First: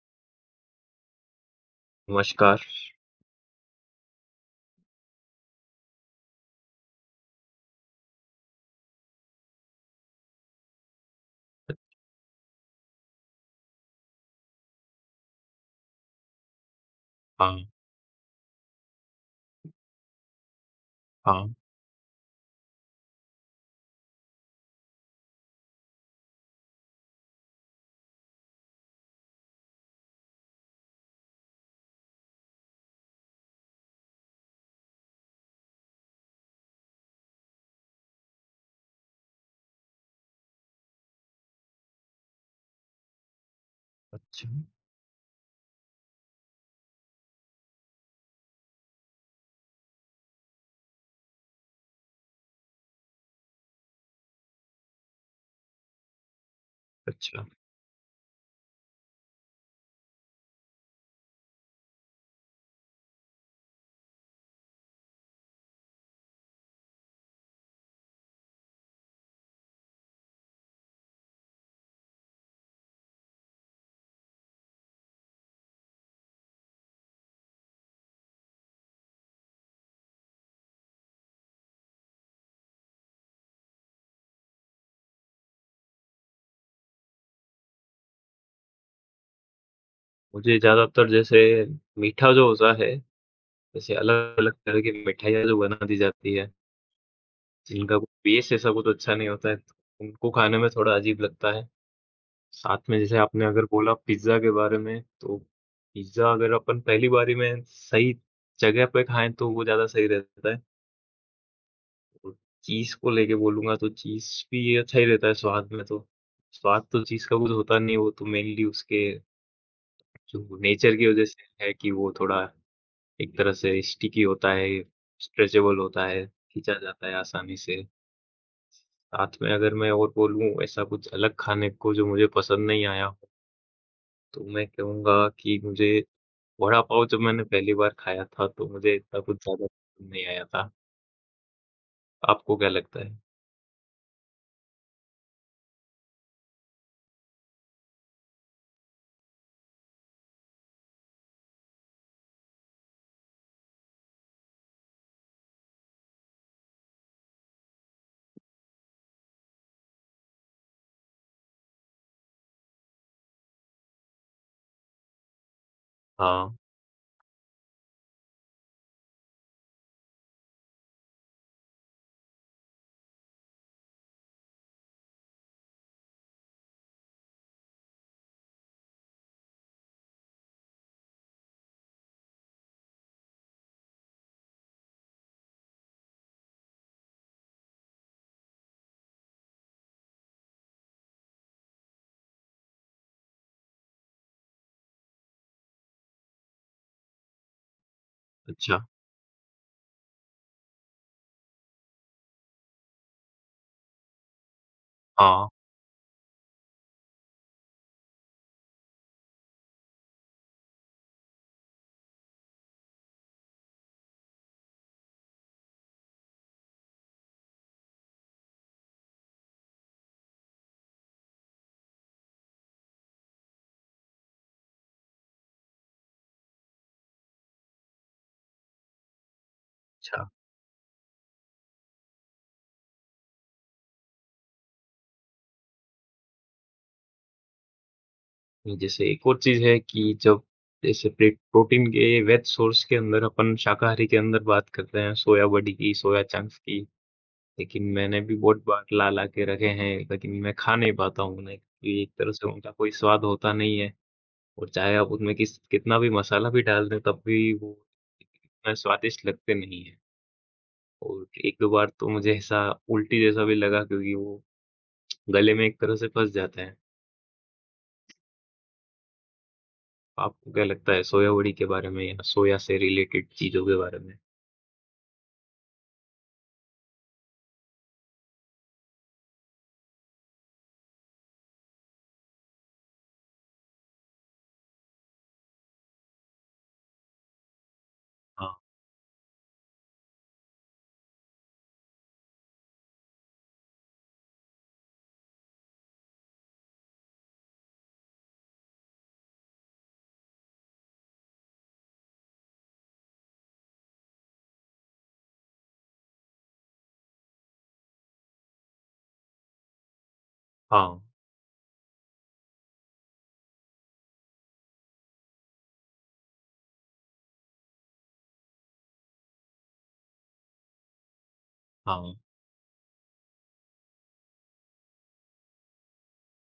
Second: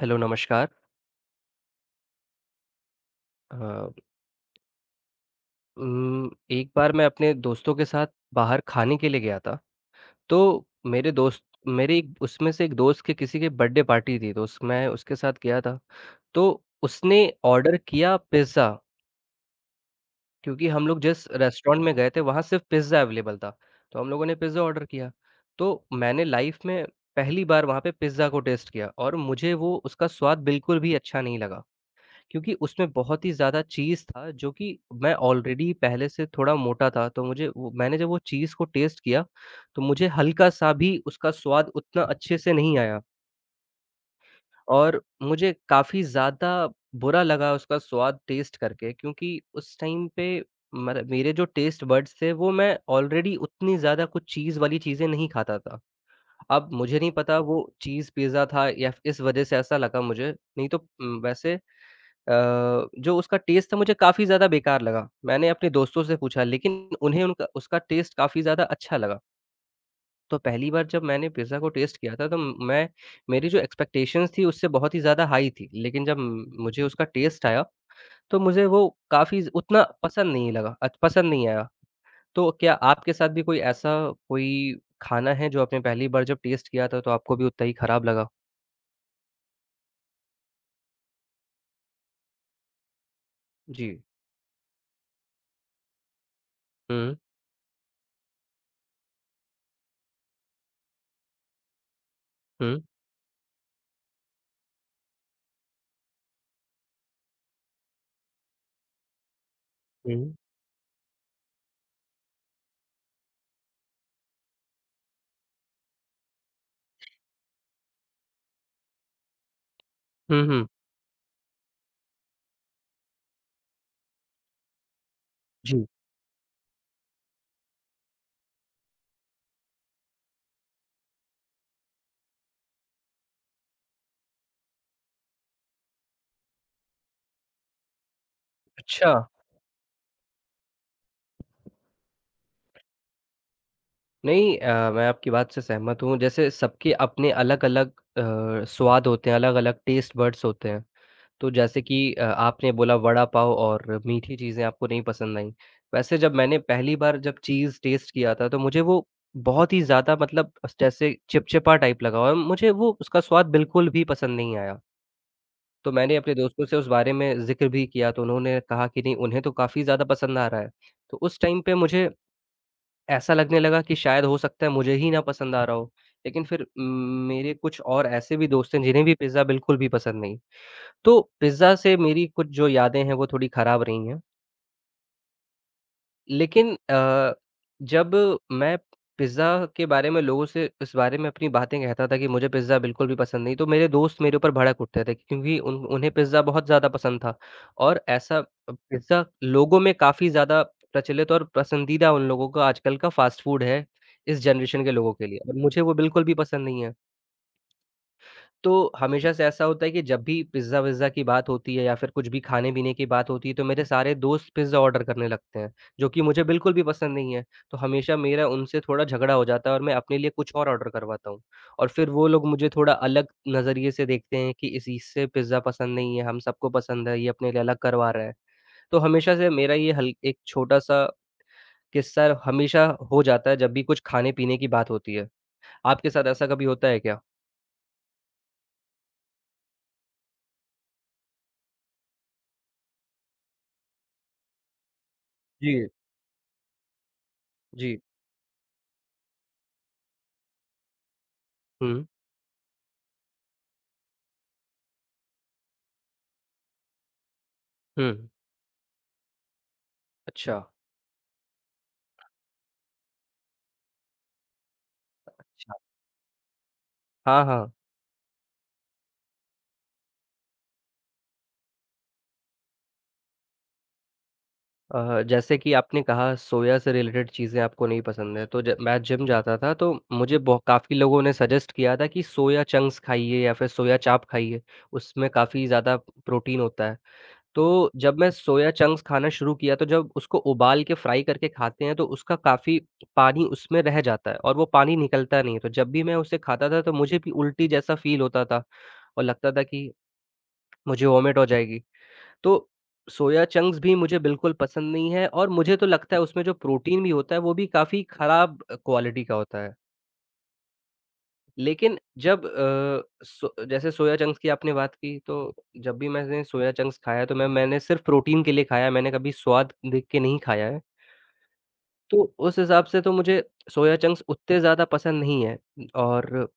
Hello, नमस्कार। नमस्कार। अ, एक बार मैं अपने दोस्तों के साथ बाहर खाने के लिए गया था, तो मेरे दोस्त मेरे एक उसमें से एक दोस्त के किसी की बर्थडे पार्टी थी, तो उस मैं उसके साथ गया था। तो उसने हाँ, ऑर्डर किया पिज़्ज़ा, क्योंकि हम लोग जिस हाँ। रेस्टोरेंट में गए थे, वहाँ सिर्फ़ पिज़्ज़ा अवेलेबल था, तो हम लोगों ने पिज़्ज़ा ऑर्डर किया। तो मैंने लाइफ़ में पहली बार वहाँ पे पिज़्ज़ा को टेस्ट किया और मुझे वो उसका स्वाद बिल्कुल भी अच्छा नहीं लगा। क्योंकि उसमें बहुत ही ज़्यादा चीज़ था जो कि मैं ऑलरेडी पहले से थोड़ा मोटा था, तो मुझे वो मैंने जब वो चीज़ को टेस्ट किया, तो मुझे हल्का-सा भी उसका स्वाद उतना अच्छे से नहीं आया अच्छा, और मुझे काफ़ी ज़्यादा बुरा लगा उसका स्वाद टेस्ट करके क्योंकि उस टाइम पे मर मेरे जो टेस्ट बड्स थे वो मैं ऑलरेडी उतनी ज़्यादा कुछ चीज़ वाली चीज़ें नहीं खाता था। अब मुझे नहीं पता अच्छा। वो चीज़ पिज़्ज़ा था या इस वज़ह से ऐसा लगा मुझे, नहीं तो वैसे अ, जो उसका टेस्ट था मुझे काफ़ी ज़्यादा बेकार लगा। मैंने अपने दोस्तों से पूछा लेकिन उन्हें उनका उसका टेस्ट काफ़ी ज़्यादा अच्छा लगा। तो पहली बार जब मैंने पिज़्ज़ा को टेस्ट किया था तो मैं मेरी जो एक्सपेक्टेशंस थी उससे बहुत ही ज़्यादा हाई थी। लेकिन जब मुझे उसका टेस्ट आया तो मुझे वो काफ़ी ज़ उतना पसंद नहीं लगा, पसंद नहीं आया। तो क्या आपके साथ भी कोई ऐसा कोई खाना है जो आपने पहली बार जब टेस्ट किया था तो आपको भी उतना ही खराब लगा? मुझे ज़्यादातर जैसे मीठा जो होता है, जी। जैसे अलग-अलग तरह की मिठाइयाँ जो बना दी जाती है, हुँ, जिनका कुछ बेस ऐसा कुछ अच्छा नहीं होता है, तो उनको खाने में थोड़ा अजीब लगता है। हुँ, साथ में जैसे आपने अगर बोला पिज़्ज़ा के बारे में, तो पिज़्ज़ा अगर अपन पहली बारी में सही जगह पे खाएँ, तो वो ज़्यादा सही हुँ। रहता है। और चीज़ को लेके बोलूँगा, तो चीज़ भी अच्छा ही रहता है स्वाद में तो। स्वाद तो चीज़ का कुछ होता नहीं है, वो तो मेनली उसके हुँ, जो हुँ। नेचर की वजह से है कि वो थोड़ा एक तरह से स्टिकी होता है, स्ट्रेचेबल जी। होता है, खींचा जाता है आसानी से। साथ में अगर मैं और बोलूँ ऐसा कुछ अलग खाने को जो मुझे पसंद नहीं आया हो, तो मैं कहूँगा कि मुझे वड़ा पाव जब मैंने पहली बार खाया था, तो मुझे अच्छा। इतना कुछ ज़्यादा पसंद नहीं आया था। आपको क्या लगता है? नहीं, मैं आपकी बात से सहमत हूँ। जैसे सबके अपने अलग-अलग स्वाद होते हैं, अलग-अलग टेस्ट बड्स होते हैं। तो जैसे कि आपने बोला वड़ा पाव और मीठी चीज़ें आपको नहीं पसंद आईं। वैसे जब मैंने पहली बार जब चीज़ टेस्ट किया था, तो मुझे वो बहुत ही ज़्यादा मतलब जैसे चिपचिपा टाइप लगा और मुझे वो उसका स्वाद बिल्कुल भी पसंद नहीं आया। तो मैंने अपने हाँ, दोस्तों से उस बारे में ज़िक्र भी किया, तो उन्होंने कहा कि नहीं, उन्हें तो काफ़ी ज़्यादा पसंद आ रहा है। तो उस टाइम पे मुझे ऐसा लगने लगा कि शायद हो सकता है मुझे ही ना पसंद आ रहा हो। लेकिन फिर मेरे कुछ और ऐसे भी दोस्त हैं जिन्हें भी पिज़्ज़ा बिल्कुल भी पसंद नहीं। तो पिज़्ज़ा से मेरी कुछ जो यादें हैं वो थोड़ी ख़राब रही हैं। लेकिन जब मैं पिज़्ज़ा के बारे में लोगों से इस बारे में अपनी बातें कहता था कि मुझे पिज़्ज़ा बिल्कुल भी पसंद नहीं, तो मेरे दोस्त मेरे ऊपर भड़क उठते थे क्योंकि उन उन्हें पिज़्ज़ा बहुत ज़्यादा पसंद था और ऐसा अच्छा। पिज़्ज़ा लोगों में काफ़ी ज़्यादा प्रचलित और पसंदीदा उन लोगों का आजकल का फ़ास्ट फ़ूड है, इस जनरेशन के लोगों के लिए हाँ, और मुझे वो बिल्कुल भी पसंद नहीं है। तो हमेशा से ऐसा होता है कि जब भी पिज़्ज़ा-विज़्ज़ा की बात होती है या फिर कुछ भी खाने-पीने की बात होती है, तो मेरे सारे दोस्त पिज़्ज़ा ऑर्डर करने लगते हैं, जो कि मुझे बिल्कुल भी पसंद नहीं है। तो हमेशा मेरा उनसे थोड़ा झगड़ा हो जाता है और मैं अपने लिए कुछ और ऑर्डर करवाता हूँ। और फिर वो लोग मुझे थोड़ा अलग नज़रिए से देखते हैं कि इस इससे पिज़्ज़ा पसंद नहीं है, हम सबको पसंद है, ये अपने लिए अलग करवा रहा है। तो हमेशा से मेरा ये हल अच्छा। एक छोटा-सा किस्सा हमेशा हो जाता है, जब भी कुछ खाने-पीने की बात होती है। आपके साथ ऐसा कभी होता है क्या? जैसे एक और चीज़ है कि जब जैसे प्रे प्रोटीन के वेज सोर्स के अंदर अपन शाकाहारी के अंदर बात करते हैं सोया बड़ी जी, की, सोया चंक्स की। लेकिन जी। मैंने भी बहुत बार ला-ला के रखे हैं, लेकिन मैं खा नहीं पाता हूँ उन्हें क्योंकि हुँ, एक तरह से उनका कोई स्वाद होता नहीं है और चाहे आप उनमें किस कितना भी मसाला भी डाल दें तब भी वो हुँ। इतना स्वादिष्ट लगते नहीं हैं। अच्छा। और एक दो बार तो मुझे ऐसा उल्टी जैसा भी लगा क्योंकि वो गले में अच्छा। एक तरह से फँस जाते हैं। हाँ, हाँ। आपको क्या लगता है सोया बड़ी के बारे में या सोया से रिलेटेड चीज़ों के बारे में? जैसे कि आपने कहा सोया से रिलेटेड चीज़ें आपको नहीं पसंद है, तो ज मैं जिम जाता था तो मुझे बहु काफ़ी लोगों ने सजेस्ट किया था कि सोया चंक्स खाइए या फिर सोया चाप खाइए, उसमें काफ़ी ज़्यादा प्रोटीन होता है। तो जब मैं हाँ, सोया चंक्स खाना शुरू किया तो जब उसको उबाल के फ्राई करके खाते हैं तो उसका काफ़ी पानी उसमें रह जाता है और वो पानी निकलता नहीं है। तो जब भी मैं उसे खाता था तो मुझे भी उल्टी जैसा फ़ील होता था और लगता था कि मुझे वॉमिट हो जाएगी। तो सोया चंक्स भी मुझे बिल्कुल पसंद नहीं है और मुझे तो लगता है उसमें जो प्रोटीन भी होता है वो भी काफ़ी ख़राब क्वालिटी का होता है। हाँ, लेकिन जब जैसे सोया चंक्स की आपने बात की तो जब भी मैंने सोया चंक्स खाया तो मैंने सिर्फ़ प्रोटीन के लिए खाया है, मैंने कभी स्वाद देख के नहीं खाया है। हाँ, तो उस हिसाब से तो मुझे सोया चंक्स उतने ज़्यादा पसंद नहीं है और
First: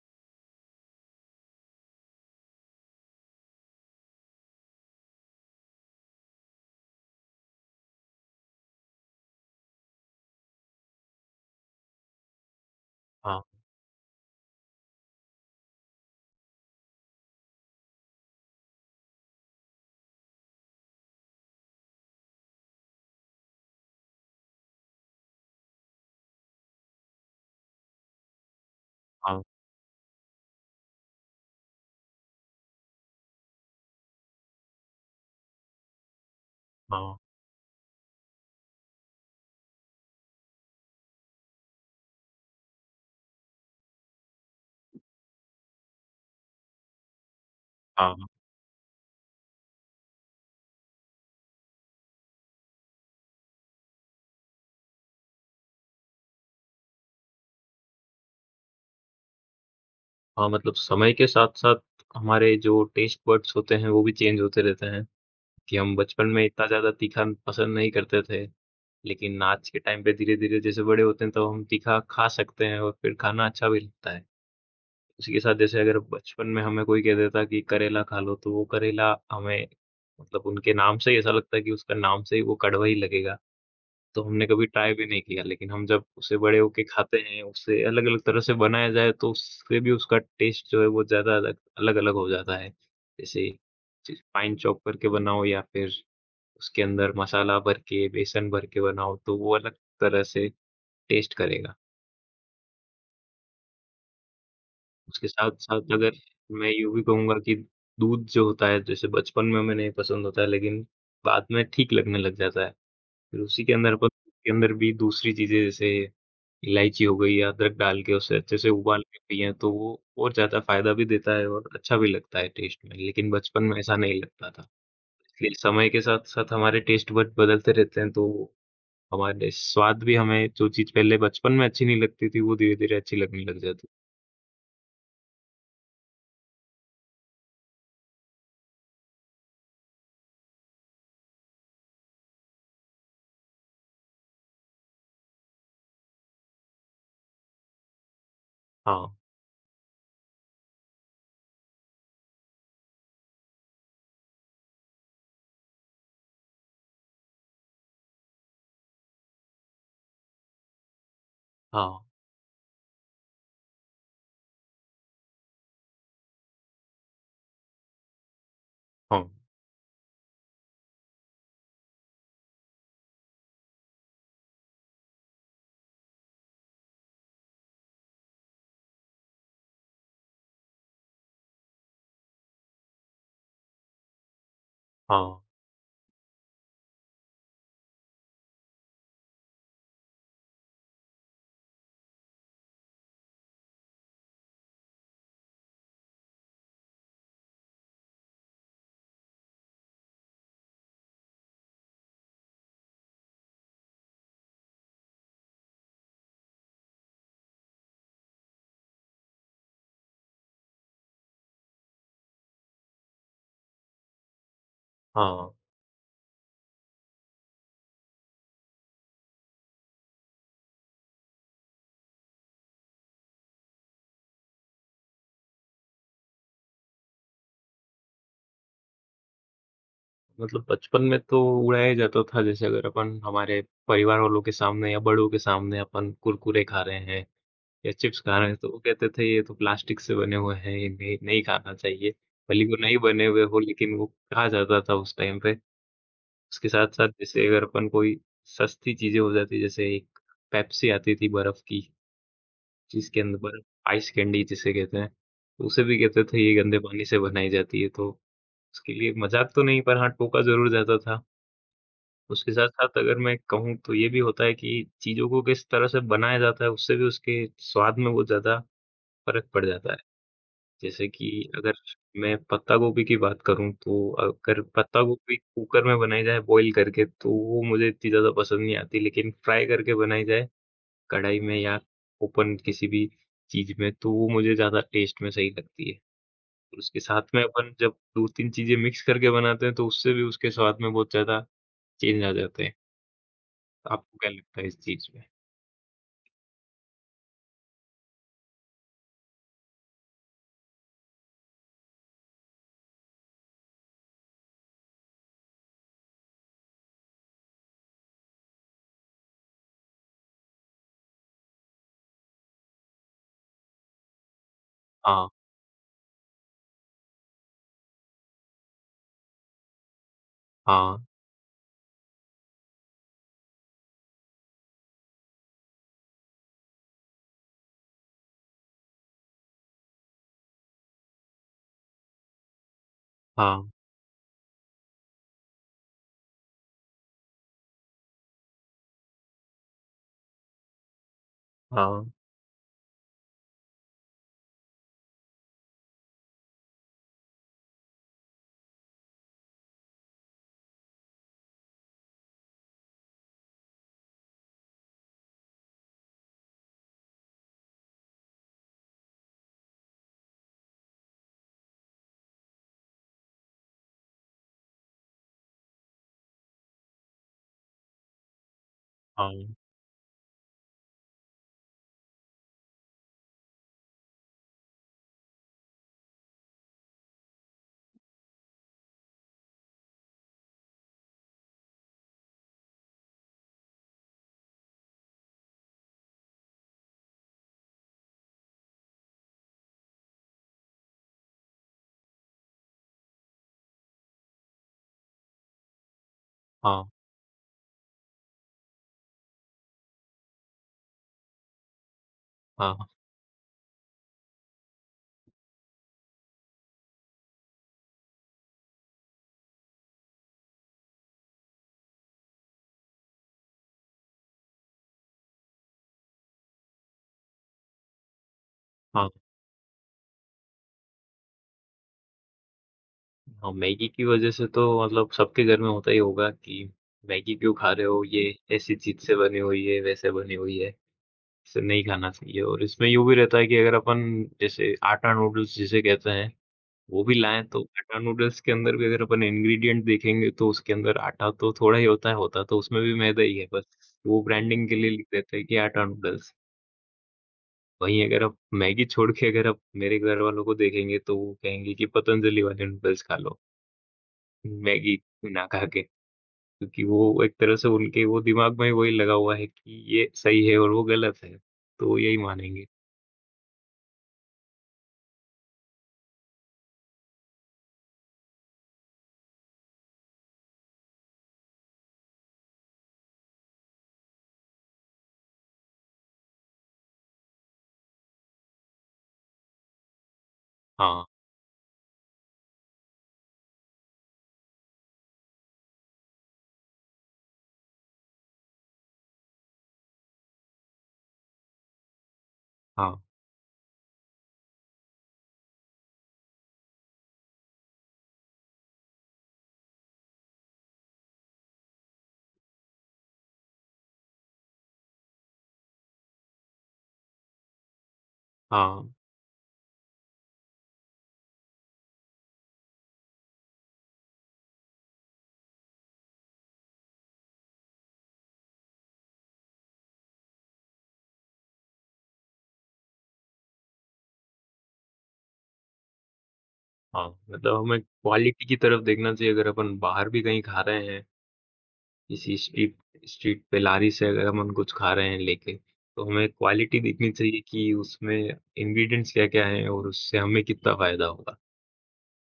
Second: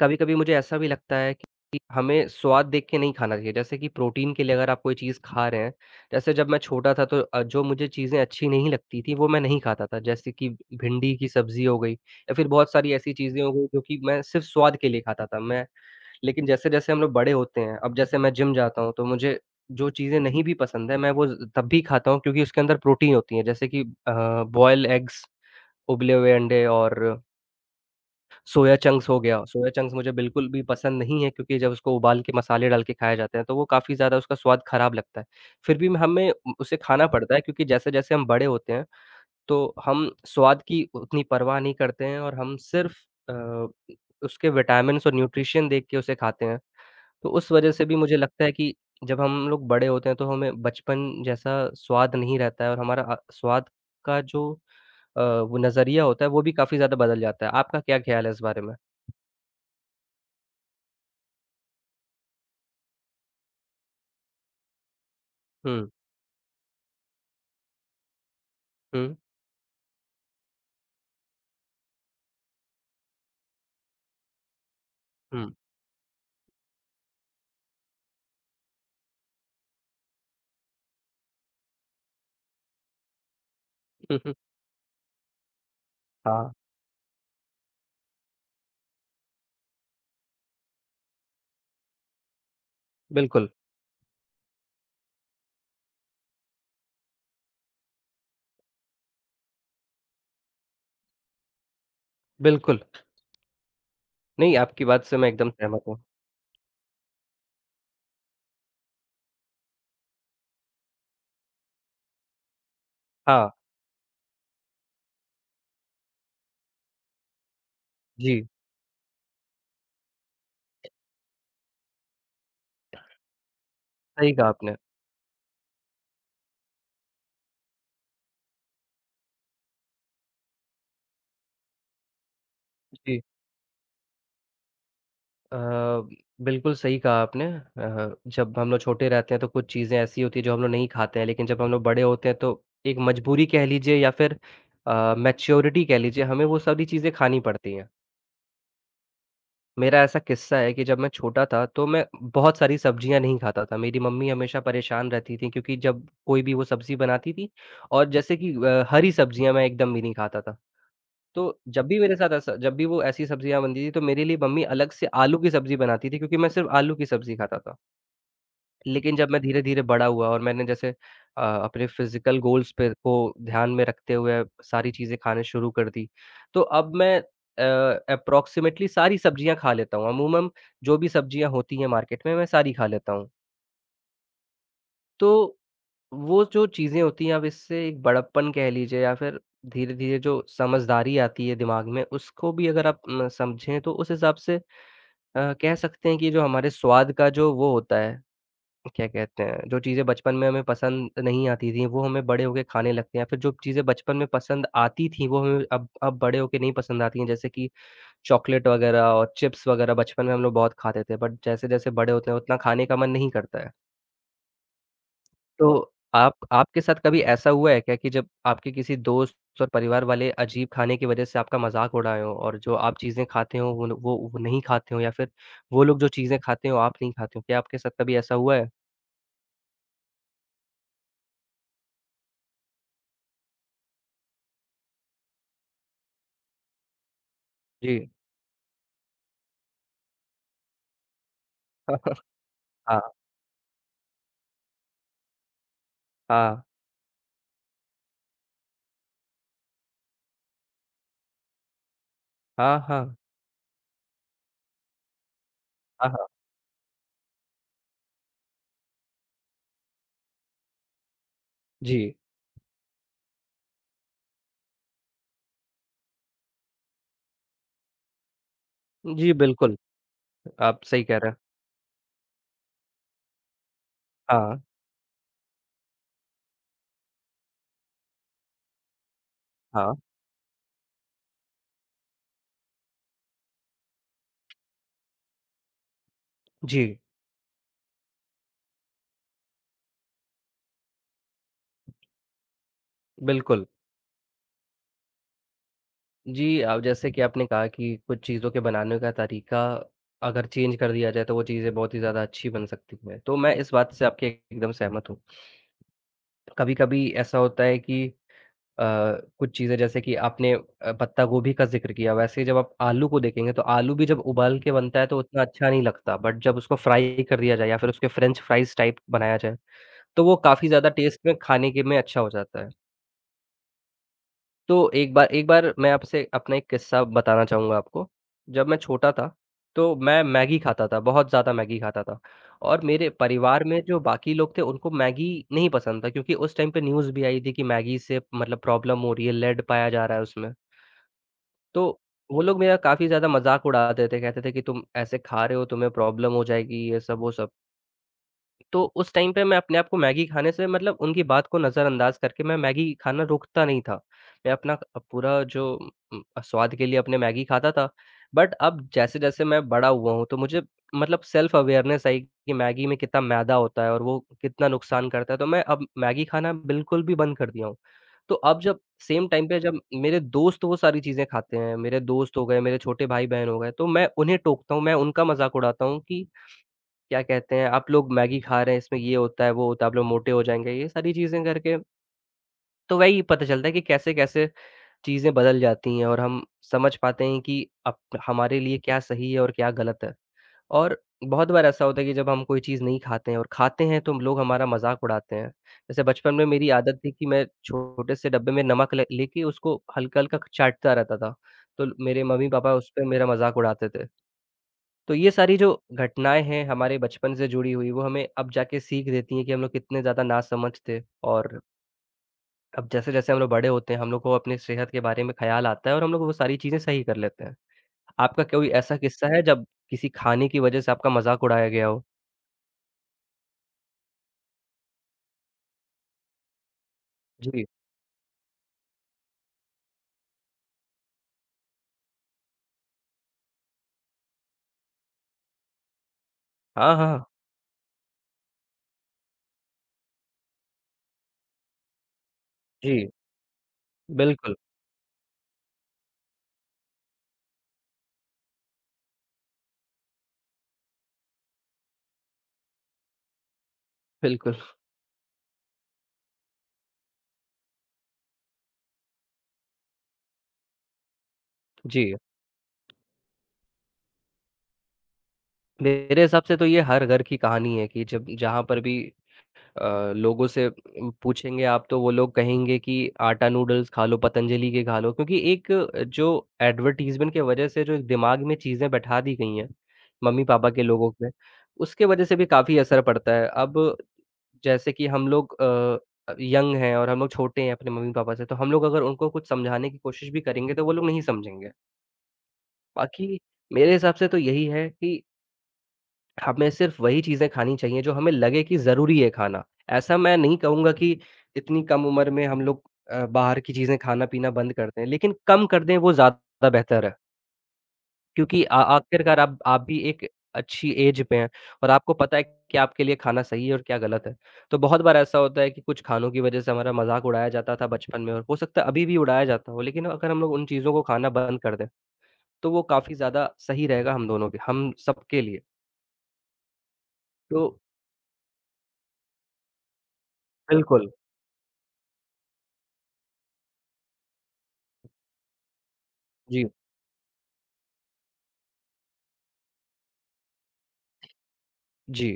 कभी-कभी मुझे ऐसा भी लगता है कि हमें स्वाद देख के नहीं खाना चाहिए। जैसे कि प्रोटीन के लिए अगर आप कोई चीज़ खा रहे हैं, जैसे जब मैं छोटा था तो जो मुझे चीज़ें अच्छी नहीं लगती थी वो मैं नहीं खाता था। जैसे कि भिंडी की सब्ज़ी हो गई या फिर बहुत सारी ऐसी हाँ, चीज़ें हो गई जो कि मैं सिर्फ़ स्वाद के लिए खाता था। मैं लेकिन जैसे-जैसे हम लोग बड़े होते हैं, अब जैसे मैं जिम जाता हूँ तो मुझे जो चीज़ें नहीं भी पसंद है मैं वो ज़ तब भी खाता हूँ क्योंकि उसके अंदर प्रोटीन होती है। जैसे कि अ, बॉयल एग्स, उबले हुए अंडे और सोया चंक्स हो हाँ, गया, सोया चंक्स मुझे बिल्कुल भी पसंद नहीं है क्योंकि जब उसको उबाल के मसाले डाल के खाए जाते हैं, तो वो काफ़ी ज़्यादा उसका स्वाद खराब लगता है। फिर भी हमें उ उसे खाना हाँ, पड़ता है क्योंकि जैसे-जैसे हम बड़े होते हैं, तो हम स्वाद की उतनी परवाह नहीं करते हैं और हम सिर्फ़ अ, उसके विटामिन्स और न्यूट्रिशन देख के उसे खाते हैं। तो उस वजह से भी हाँ, मुझे लगता है कि जब हम लोग बड़े होते हैं, तो हमें बचपन जैसा स्वाद नहीं रहता है और हमारा स्वाद का जो अ, वो नज़रिया होता है, वो भी काफ़ी ज़्यादा बदल जाता है। आपका क्या ख़्याल है इस बारे में? हाँ, मतलब समय के साथ-साथ हमारे जो टेस्ट बड्स होते हैं, वो भी चेंज होते रहते हैं, कि हुँ। हम बचपन में इतना ज़्यादा तीखा पसंद नहीं करते थे, हुँ, लेकिन आज के टाइम पे धीरे-धीरे जैसे बड़े होते हैं, तो हम तीखा खा सकते हैं और फिर खाना अच्छा भी लगता है। उसी के हुँ। साथ जैसे अगर बचपन में हमें कोई कह देता कि करेला खा लो, तो वो करेला हमें मतलब उनके नाम से ही ऐसा लगता है कि उसका नाम से ही वो कड़वा ही लगेगा। हुँ, तो हुँ। हमने कभी ट्राई भी नहीं किया, लेकिन हम जब उसे हाँ, बड़े होके खाते हैं, उसे अलग-अलग तरह से बनाया जाए तो उससे भी उसका टेस्ट जो है वो ज़्यादा अलग-अलग हो जाता है। जैसे बिल्कुल, चि फाइन चॉप करके बनाओ या फिर उसके अंदर मसाला भर के, बेसन भर के बनाओ तो वो अलग तरह से टेस्ट करेगा। बिल्कुल। नहीं, आपकी बात से उसके मैं एकदम सहमत साथ-साथ हूँ। अगर मैं यूँ भी कहूँगा कि दूध जो होता है जैसे बचपन में हमें नहीं पसंद होता है लेकिन बाद में ठीक लगने लग जाता है। फिर हाँ, उसी के अंदर अपन के अंदर भी दूसरी चीज़ें जैसे इलायची हो गई या अदरक डाल के उसे जी, अच्छे से उबाल के पिएँ तो वो और ज़्यादा फ़ायदा भी देता है और अच्छा भी लगता है टेस्ट में। लेकिन बचपन में ऐसा नहीं सही कहा लगता था। आपने। इसलिए समय के साथ-साथ हमारे टेस्ट बड बदलते रहते हैं तो हमारे स्वाद भी हमें जो चीज़ पहले बचपन में अच्छी नहीं लगती थी वो धीरे-धीरे अच्छी जी, लगने लग जाती। अ, बिल्कुल सही कहा आपने। जब हम लोग छोटे रहते हैं तो कुछ चीज़ें ऐसी होती हैं जो हम लोग नहीं खाते हैं, लेकिन जब हम लोग बड़े होते हैं तो एक मजबूरी कह लीजिए या फिर मैच्योरिटी कह लीजिए, हमें वो सारी चीज़ें खानी पड़ती हैं। हाँ, मेरा ऐसा किस्सा है कि जब मैं छोटा था, तो मैं बहुत सारी सब्जियाँ नहीं खाता था। मेरी मम्मी हमेशा परेशान रहती थी क्योंकि जब कोई भी वो सब्ज़ी बनाती थी और जैसे कि हरी सब्जियाँ मैं एकदम भी नहीं खाता था। तो जब भी हाँ, मेरे साथ ऐसा जब भी वो ऐसी सब्जियाँ बनती थी, तो मेरे लिए मम्मी अलग से आलू की सब्ज़ी बनाती थी क्योंकि मैं सिर्फ़ आलू की सब्ज़ी खाता था। लेकिन हाँ, जब मैं धीरे-धीरे बड़ा हुआ और मैंने जैसे अपने फ़िज़िकल गोल्स पे को ध्यान में रखते हुए सारी चीज़ें खाने शुरू कर दी। तो अब मैं एप्रोक्सिमेटली सारी सब्जियाँ खा लेता हूँ। अमूमन जो भी सब्जियाँ होती हैं मार्केट में, मैं सारी खा लेता हूँ। हाँ, तो वो जो चीज़ें होती हैं अब इससे एक बड़प्पन कह लीजिए या फिर धीरे-धीरे जो समझदारी आती है दिमाग में उसको भी अगर आप म समझें तो उस हिसाब से कह सकते हैं कि जो हमारे स्वाद का जो वो होता है क्या कहते हैं, जो चीज़ें बचपन में हमें पसंद नहीं आती थी, वो हमें बड़े होके खाने लगते हैं, फिर जो चीज़ें बचपन में पसंद आती थी, वो हमें अब बड़े होके नहीं पसंद आती हैं, जैसे कि चॉकलेट वगैरह और चिप्स वगैरह बचपन में हम लोग बहुत खाते थे, बट जैसे-जैसे बड़े होते हैं, उतना खाने का मन नहीं करता है। हाँ। तो आप आपके साथ कभी ऐसा हुआ है क्या कि जब आपके किसी दोस्त और परिवार वाले अजीब खाने की वजह से आपका मज़ाक उड़ाए हों और जो आप चीज़ें खाते हो, वो नहीं खाते हो या फिर वो लोग जो चीज़ें खाते हो, आप नहीं खाते हो? क्या आपके साथ कभी ऐसा हुआ है? मतलब बचपन में तो उड़ाया जाता था जैसे अगर अपन हमारे परिवार वालों के सामने या बड़ों के सामने अपन कुरकुरे खा रहे हैं या जी। चिप्स खा रहे हैं, तो वो कहते थे ये तो प्लास्टिक से बने हुए हैं, ये नहीं नहीं खाना चाहिए। भले ही वो नहीं हाँ, हाँ। बने हुए हो लेकिन वो कहा जाता था उस टाइम पे। हाँ, उसके साथ-साथ जैसे अगर अपन कोई सस्ती चीज़ें हो जाती है, जैसे एक पेप्सी आती थी बर्फ की, हाँ, हाँ। जिसके अंदर बर्फ आइस कैंडी जिसे कहते हैं, तो उसे भी हाँ, कहते हाँ। थे ये गंदे पानी से बनाई जाती है, तो उसके लिए मज़ाक तो नहीं पर हाँ, टोका ज़रूर जाता था। जी, उसके साथ-साथ अगर मैं कहूँ तो ये भी होता है कि चीज़ों को किस तरह से बनाया जाता है, उससे भी उसके स्वाद में बहुत ज़्यादा जी, फ़र्क पड़ बिल्कुल, जाता है। आप सही जैसे कह कि रहे हैं। अगर मैं पत्ता गोभी की बात करूँ तो हाँ, अगर पत्ता गोभी कुकर में बनाई जाए बॉईल करके तो वो मुझे इतनी ज़्यादा पसंद नहीं आती लेकिन फ्राई करके हाँ। बनाई जाए कढ़ाई में या ओपन किसी भी चीज़ में तो वो मुझे ज़्यादा टेस्ट में सही लगती है। और जी, उसके साथ में अपन जब 2-3 चीज़ें मिक्स करके बनाते हैं तो उससे भी उसके स्वाद में बहुत ज़्यादा चेंज आ जाते हैं। बिल्कुल। आपको क्या लगता है इस चीज़ में? जी, अब जैसे कि आपने कहा कि कुछ चीज़ों के बनाने का तरीका अगर चेंज कर दिया जाए, तो वो चीज़ें बहुत ही ज़्यादा अच्छी बन सकती हैं। तो मैं इस बात से आपके एकदम सहमत हूँ। कभी-कभी ऐसा होता है कि अ, कुछ चीज़ें जैसे कि आपने पत्ता गोभी का ज़िक्र किया, वैसे ही जब आप आलू को देखेंगे, तो आलू भी जब उबाल के बनता है, तो हाँ, उतना अच्छा नहीं लगता, बट जब उसको फ्राई कर दिया जाए या फिर उसके फ्रेंच फ्राइज़ टाइप बनाया जाए, तो वो काफ़ी ज़्यादा हाँ, टेस्ट में खाने के में अच्छा हो जाता है। तो एक बार मैं आपसे अपना एक किस्सा बताना चाहूँगा आपको। जब मैं छोटा था, तो मैं मैगी खाता था, बहुत ज़्यादा मैगी खाता था और मेरे हाँ, परिवार में जो बाकी लोग थे, उनको मैगी नहीं पसंद था क्योंकि उस टाइम पे न्यूज़ भी आई थी कि मैगी से मतलब प्रॉब्लम हो रही है, लेड पाया जा रहा है उसमें। तो हाँ, वो लोग मेरा काफ़ी ज़्यादा मज़ाक उड़ाते थे, कहते थे कि तुम ऐसे खा रहे हो, तुम्हें प्रॉब्लम हो जाएगी, ये सब वो सब। तो उस टाइम पे मैं अपने आप को मैगी खाने से, मतलब उनकी बात को नज़रअंदाज़ करके मैं मैगी खाना रोकता नहीं था। मैं अपना पूरा जो स्वाद के लिए अपने मैगी खाता था। बट अब जैसे-जैसे मैं बड़ा हुआ हूँ, तो मुझे मतलब सेल्फ अवेयरनेस आई कि मैगी में कितना मैदा होता है और वो कितना नुकसान करता है, तो मैं अब मैगी खाना बिल्कुल भी बंद कर दिया हूँ। तो अब जब सेम हाँ, टाइम पे जब मेरे दोस्त वो सारी चीज़ें खाते हैं, मेरे दोस्त हो गए, मेरे छोटे भाई-बहन हो गए, तो मैं उन्हें टोकता हूँ, मैं उनका मज़ाक उड़ाता हूँ कि क्या कहते हैं, आप लोग मैगी खा रहे हैं, इसमें ये होता है, वो होता है, आप लोग मोटे हो जाएँगे, ये सारी चीज़ें करके। तो वही पता चलता है कि कैसे-कैसे चीज़ें बदल जाती हैं और हम समझ पाते हैं कि अप हमारे लिए क्या सही है और क्या गलत है। और बहुत बार ऐसा होता है कि जब हम कोई चीज़ नहीं खाते हैं और खाते हैं, तो लोग हमारा मज़ाक उड़ाते हैं। जैसे बचपन में मेरी हाँ, आदत थी कि मैं छोटे से डब्बे में नमक ले लेके उसको हल्का-हल्का चाटता रहता था। तो मेरे मम्मी-पापा हाँ, उस पे मेरा मज़ाक उड़ाते थे। तो ये सारी जो घटनाएँ हैं हमारे बचपन से जुड़ी हुई, वो हमें अब जाके सीख देती हैं कि हम लोग कितने ज़्यादा नासमझ थे। और अब जैसे-जैसे हम लोग बड़े होते हैं, हम लोग को अपनी सेहत के बारे में ख़्याल आता है और हम लोग वो सारी चीज़ें सही कर लेते हैं। आपका कोई ऐसा हाँ। किस्सा है, जब किसी खाने की वज़ह से आपका मज़ाक उड़ाया गया हो? हाँ, मैगी की वज़ह से तो मतलब सबके घर में होता ही होगा कि मैगी क्यों जी। खा रहे हो, ये ऐसी चीज़ से बनी हुई है, वैसे बनी हुई है, इसे नहीं खाना चाहिए और इसमें यूँ भी रहता है कि अगर अपन जैसे आटा नूडल्स जिसे कहते हैं, हाँ, वो भी हाँ। लाएँ तो आटा नूडल्स के अंदर भी अगर अपन इंग्रीडिएंट देखेंगे तो उसके अंदर आटा तो थोड़ा ही होता है, होता तो उसमें भी जी, मैदा ही है बस। वो बिल्कुल, ब्रांडिंग के लिए लिख देते हैं कि आटा नूडल्स। वहीं अगर आप मैगी छोड़ के अगर आप मेरे घरवालों को देखेंगे तो वो कहेंगे कि पतंजलि वाले नूडल्स खा लो, बिल्कुल। मैगी ना खा के। क्योंकि वो एक तरह से उनके वो दिमाग में वही लगा हुआ है कि ये सही है और वो गलत है, तो जी, यही मानेंगे। मेरे हिसाब से तो ये हर घर की कहानी है कि जब जहाँ पर भी लोगों से पूछेंगे आप, तो वो लोग कहेंगे कि आटा नूडल्स खा लो, पतंजलि के खा लो क्योंकि एक जो एडवर्टाइज़मेंट की वज़ह से जो दिमाग में चीज़ें बैठा दी गई हैं, मम्मी-पापा के हाँ, लोगों में, उसके वज़ह से भी काफ़ी असर पड़ता है। अब जैसे कि हम लोग यंग हैं और हम लोग छोटे हैं अपने मम्मी-पापा से, तो हम लोग अगर उनको कुछ समझाने की कोशिश भी करेंगे, तो वो लोग नहीं समझेंगे। हाँ, बाकी मेरे हिसाब से तो यही है कि हमें सिर्फ़ वही चीज़ें खानी चाहिए जो हमें लगे कि ज़रूरी है खाना। ऐसा मैं नहीं कहूँगा कि इतनी कम उम्र में हम लोग बाहर की चीज़ें खाना-पीना बंद कर दें, लेकिन कम कर दें, वो ज़्यादा बेहतर है। क्योंकि आ हाँ, आखिरकार आप भी एक अच्छी एज पे हैं और आपको पता है कि आपके लिए खाना सही है और क्या गलत है। तो बहुत बार ऐसा होता है कि कुछ खानों की वज़ह से हमारा मज़ाक उड़ाया जाता था बचपन में और हो सकता है अभी भी उड़ाया जाता हो, लेकिन अगर हम लोग उन चीज़ों को खाना बंद कर दें, तो वो काफ़ी ज़्यादा सही रहेगा हम दोनों के हम सबके लिए। हाँ, मतलब तो हमें क्वालिटी की तरफ देखना चाहिए अगर अपन बाहर भी कहीं खा रहे हैं, बिल्कुल। किसी स्ट्रीट स्ट्रीट पे लारी से अगर हम कुछ खा रहे हैं लेके, तो हमें जी। क्वालिटी देखनी चाहिए कि उसमें इंग्रीडिएंट्स क्या-क्या हैं और उससे हमें कितना फ़ायदा होगा। जी,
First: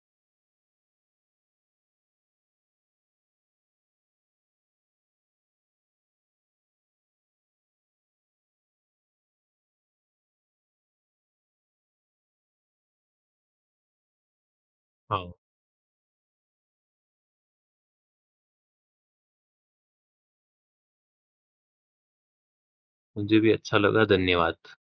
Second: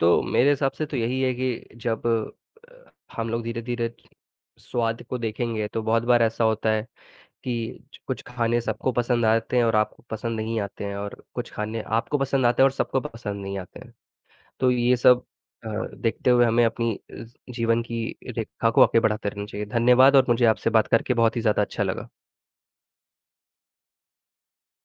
तो मेरे हिसाब से तो यही है कि जब अ, हम लोग धीरे-धीरे स्वाद को देखेंगे, तो बहुत बार ऐसा होता है कि ज कुछ खाने सबको पसंद आते हैं और आपको पसंद नहीं आते हैं और कुछ खाने आपको पसंद आते हैं और सबको पसंद नहीं आते हैं। तो ये सब हाँ, अ, देखते हुए हमें अपनी जीवन की रेखा को आगे बढ़ाते रहना चाहिए। धन्यवाद और मुझे आपसे बात करके बहुत ही ज़्यादा अच्छा लगा। मुझे भी अच्छा लगा, धन्यवाद।